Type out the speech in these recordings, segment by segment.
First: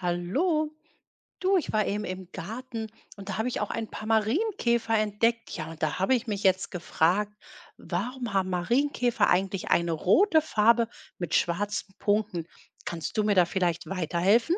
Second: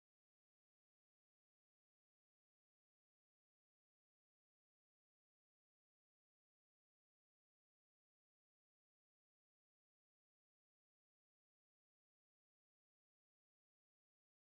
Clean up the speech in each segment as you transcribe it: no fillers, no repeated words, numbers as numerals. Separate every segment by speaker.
Speaker 1: Hallo, du, ich war eben im Garten und da habe ich auch ein paar Marienkäfer entdeckt. Ja, und da habe ich mich jetzt gefragt, warum haben Marienkäfer eigentlich eine rote Farbe mit schwarzen Punkten? Kannst du mir da vielleicht weiterhelfen?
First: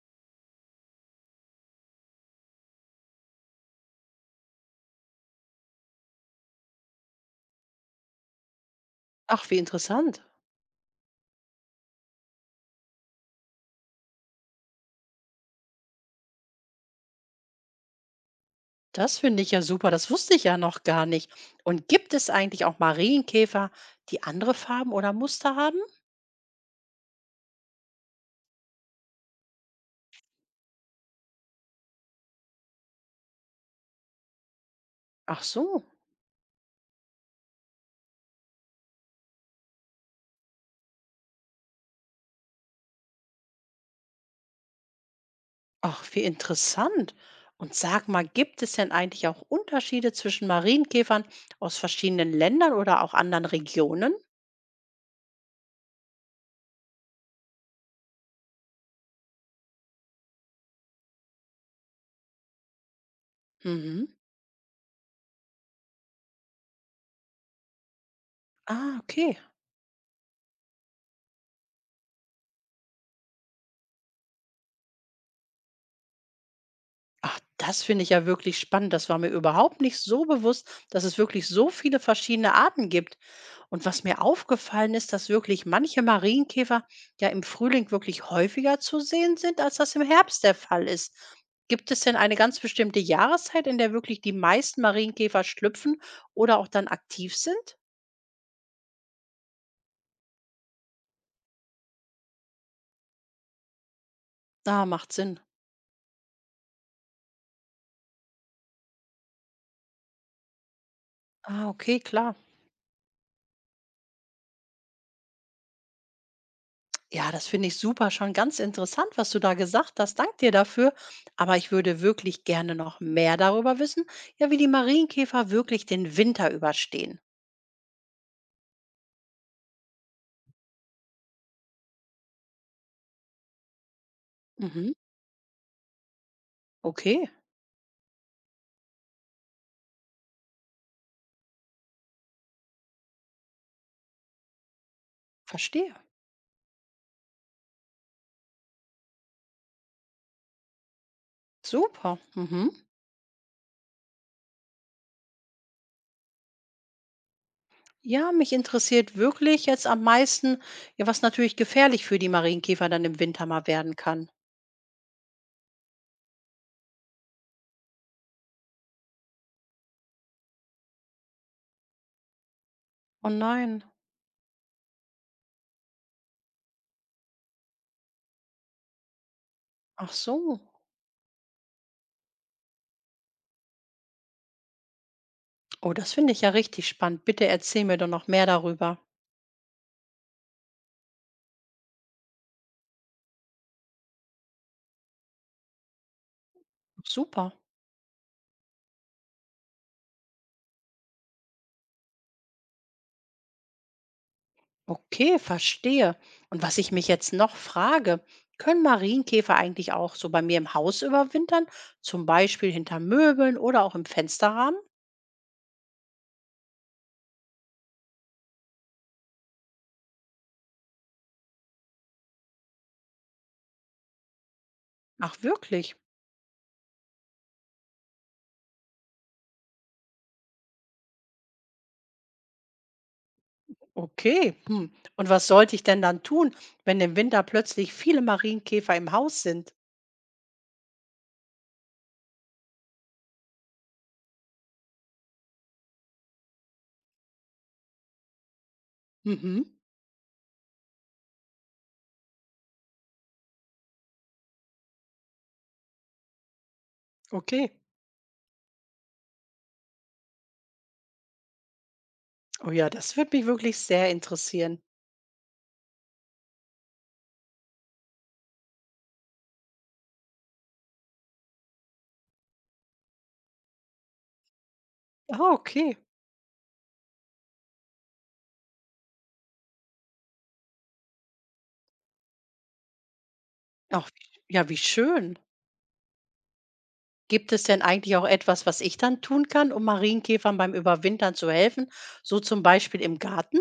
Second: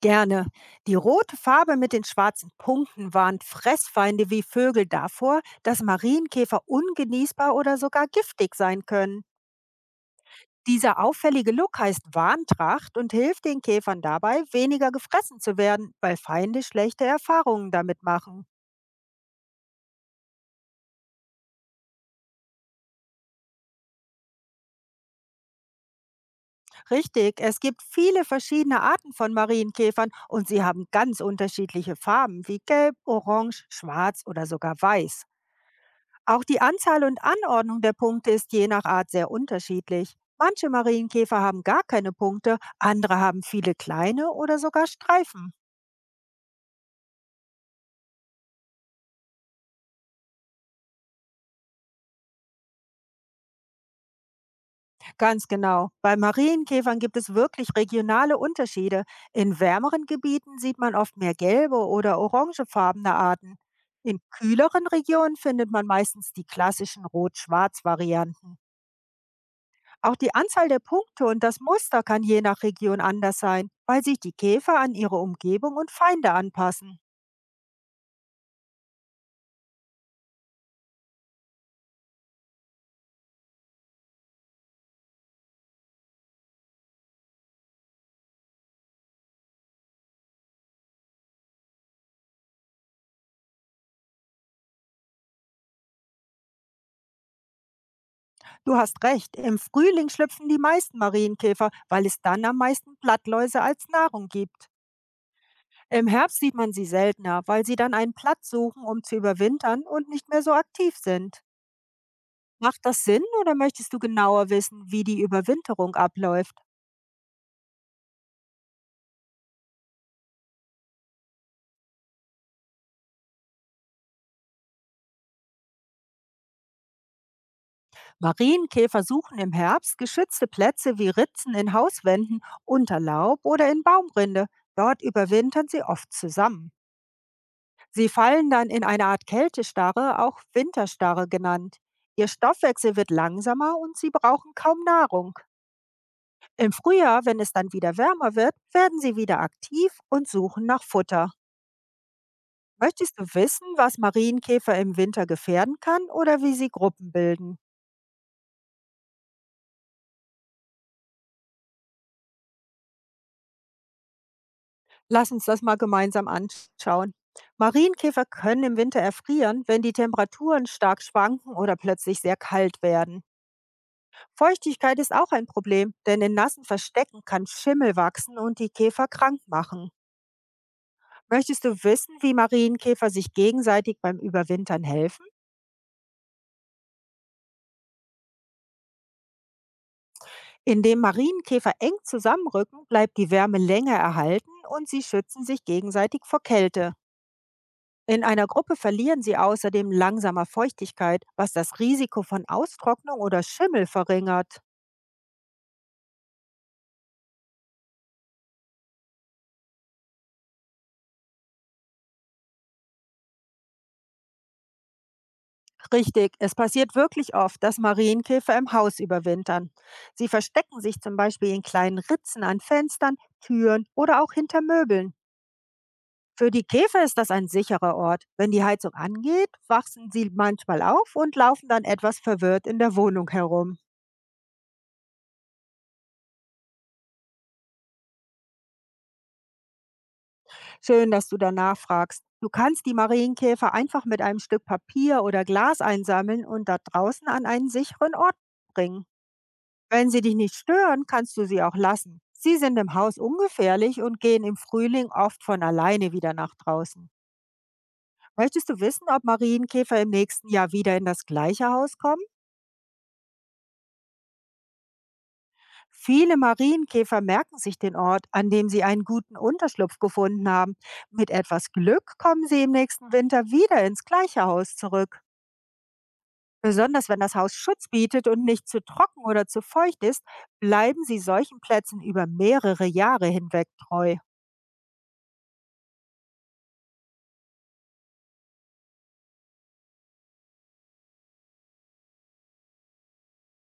Speaker 2: Gerne. Die rote Farbe mit den schwarzen Punkten warnt Fressfeinde wie Vögel davor, dass Marienkäfer ungenießbar oder sogar giftig sein können.
Speaker 1: Ach, wie interessant.
Speaker 2: Dieser auffällige Look heißt Warntracht und hilft den Käfern dabei, weniger gefressen zu werden, weil Feinde schlechte Erfahrungen damit machen.
Speaker 1: Das finde ich ja super, das wusste ich ja noch gar nicht. Und gibt es eigentlich auch Marienkäfer, die andere Farben oder Muster haben?
Speaker 2: Richtig, es gibt viele verschiedene Arten von Marienkäfern und sie haben ganz unterschiedliche Farben wie gelb, orange, schwarz oder sogar weiß.
Speaker 1: Ach so.
Speaker 2: Auch die Anzahl und Anordnung der Punkte ist je nach Art sehr unterschiedlich. Manche Marienkäfer haben gar keine Punkte, andere haben viele kleine oder sogar Streifen.
Speaker 1: Ach, wie interessant. Und sag mal, gibt es denn eigentlich auch Unterschiede zwischen Marienkäfern aus verschiedenen Ländern oder auch anderen Regionen?
Speaker 2: Ganz genau, bei Marienkäfern gibt es wirklich regionale Unterschiede. In wärmeren Gebieten sieht man oft mehr gelbe oder orangefarbene Arten.
Speaker 1: Mhm.
Speaker 2: In kühleren Regionen findet man meistens die klassischen Rot-Schwarz-Varianten.
Speaker 1: Ah, okay.
Speaker 2: Auch die Anzahl der Punkte und das Muster kann je nach Region anders sein, weil sich die Käfer an ihre Umgebung und Feinde anpassen.
Speaker 1: Ach, das finde ich ja wirklich spannend. Das war mir überhaupt nicht so bewusst, dass es wirklich so viele verschiedene Arten gibt. Und was mir aufgefallen ist, dass wirklich manche Marienkäfer ja im Frühling wirklich häufiger zu sehen sind, als das im Herbst der Fall ist. Gibt es denn eine ganz bestimmte Jahreszeit, in der wirklich die meisten Marienkäfer schlüpfen oder auch dann aktiv sind?
Speaker 2: Du hast recht, im Frühling schlüpfen die meisten Marienkäfer, weil es dann am meisten Blattläuse als Nahrung gibt.
Speaker 1: Ah, macht Sinn.
Speaker 2: Im Herbst sieht man sie seltener, weil sie dann einen Platz suchen, um zu überwintern und nicht mehr so aktiv sind.
Speaker 1: Ah, okay, klar.
Speaker 2: Macht das Sinn oder möchtest du genauer wissen, wie die Überwinterung abläuft?
Speaker 1: Ja, das finde ich super, schon ganz interessant, was du da gesagt hast. Dank dir dafür. Aber ich würde wirklich gerne noch mehr darüber wissen, ja, wie die Marienkäfer wirklich den Winter überstehen.
Speaker 2: Marienkäfer suchen im Herbst geschützte Plätze wie Ritzen in Hauswänden, unter Laub oder in Baumrinde.
Speaker 1: Mhm.
Speaker 2: Dort überwintern sie oft zusammen.
Speaker 1: Okay,
Speaker 2: Sie fallen dann in eine Art Kältestarre, auch Winterstarre genannt. Ihr Stoffwechsel wird langsamer und sie brauchen kaum Nahrung.
Speaker 1: verstehe.
Speaker 2: Im Frühjahr, wenn es dann wieder wärmer wird, werden sie wieder aktiv und suchen nach Futter.
Speaker 1: Super. Mhm.
Speaker 2: Möchtest du wissen, was Marienkäfer im Winter gefährden kann oder wie sie Gruppen bilden?
Speaker 1: Ja, mich interessiert wirklich jetzt am meisten, ja, was natürlich gefährlich für die Marienkäfer dann im Winter mal werden kann.
Speaker 2: Lass uns das mal gemeinsam anschauen. Marienkäfer können im Winter erfrieren, wenn die Temperaturen stark schwanken oder plötzlich sehr kalt werden.
Speaker 1: Oh nein.
Speaker 2: Feuchtigkeit ist auch ein Problem, denn in nassen Verstecken kann Schimmel wachsen und die Käfer krank machen.
Speaker 1: Ach so.
Speaker 2: Möchtest du wissen, wie Marienkäfer sich gegenseitig beim Überwintern helfen?
Speaker 1: Oh, das finde ich ja richtig spannend. Bitte erzähl mir doch noch mehr darüber.
Speaker 2: Indem Marienkäfer eng zusammenrücken, bleibt die Wärme länger erhalten und sie schützen sich gegenseitig vor Kälte.
Speaker 1: Super.
Speaker 2: In einer Gruppe verlieren sie außerdem langsamer Feuchtigkeit, was das Risiko von Austrocknung oder Schimmel verringert.
Speaker 1: Okay, verstehe. Und was ich mich jetzt noch frage, können Marienkäfer eigentlich auch so bei mir im Haus überwintern? Zum Beispiel hinter Möbeln oder auch im Fensterrahmen?
Speaker 2: Richtig, es passiert wirklich oft, dass Marienkäfer im Haus überwintern. Sie verstecken sich zum Beispiel in kleinen Ritzen an Fenstern, Türen oder auch hinter Möbeln.
Speaker 1: Ach, wirklich?
Speaker 2: Für die Käfer ist das ein sicherer Ort. Wenn die Heizung angeht, wachsen sie manchmal auf und laufen dann etwas verwirrt in der Wohnung herum.
Speaker 1: Okay. Hm. Und was sollte ich denn dann tun, wenn im Winter plötzlich viele Marienkäfer im Haus sind?
Speaker 2: Schön, dass du danach fragst. Du kannst die Marienkäfer einfach mit einem Stück Papier oder Glas einsammeln und da draußen an einen sicheren Ort bringen.
Speaker 1: Mhm.
Speaker 2: Wenn sie dich nicht stören, kannst du sie auch lassen. Sie sind im Haus ungefährlich und gehen im Frühling oft von alleine wieder nach draußen.
Speaker 1: Okay.
Speaker 2: Möchtest du wissen, ob Marienkäfer im nächsten Jahr wieder in das gleiche Haus kommen?
Speaker 1: Oh ja, das würde mich wirklich sehr interessieren.
Speaker 2: Viele Marienkäfer merken sich den Ort, an dem sie einen guten Unterschlupf gefunden haben. Mit etwas Glück kommen sie im nächsten Winter wieder ins gleiche Haus zurück.
Speaker 1: Ah, okay.
Speaker 2: Besonders wenn das Haus Schutz bietet und nicht zu trocken oder zu feucht ist, bleiben sie solchen Plätzen über mehrere Jahre hinweg
Speaker 1: Ach,
Speaker 2: treu.
Speaker 1: ja, wie schön. Gibt es denn eigentlich auch etwas, was ich dann tun kann, um Marienkäfern beim Überwintern zu helfen? So zum Beispiel im Garten?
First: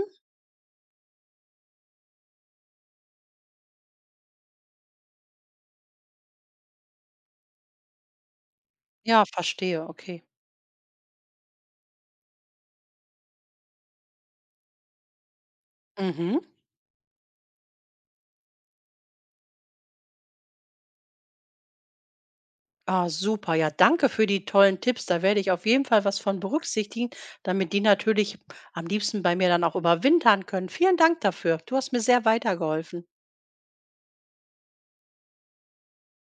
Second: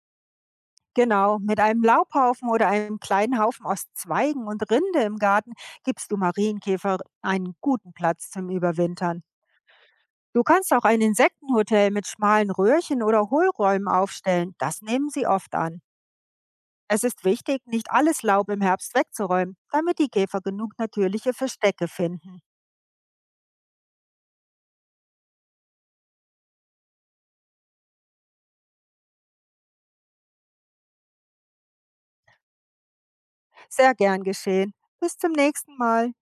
Speaker 2: Genau, mit einem Laubhaufen oder einem kleinen Haufen aus Zweigen und Rinde im Garten gibst du Marienkäfer einen guten Platz zum Überwintern.
Speaker 1: Ja, verstehe, okay.
Speaker 2: Du kannst auch ein Insektenhotel mit schmalen Röhrchen oder Hohlräumen aufstellen. Das nehmen sie oft an.
Speaker 1: Mhm.
Speaker 2: Es ist wichtig, nicht alles Laub im Herbst wegzuräumen, damit die Käfer genug natürliche Verstecke finden.
Speaker 1: Ah, super. Ja, danke für die tollen Tipps. Da werde ich auf jeden Fall was von berücksichtigen, damit die natürlich am liebsten bei mir dann auch überwintern können. Vielen Dank dafür. Du hast mir sehr weitergeholfen.
Speaker 2: Sehr gern geschehen. Bis zum nächsten Mal.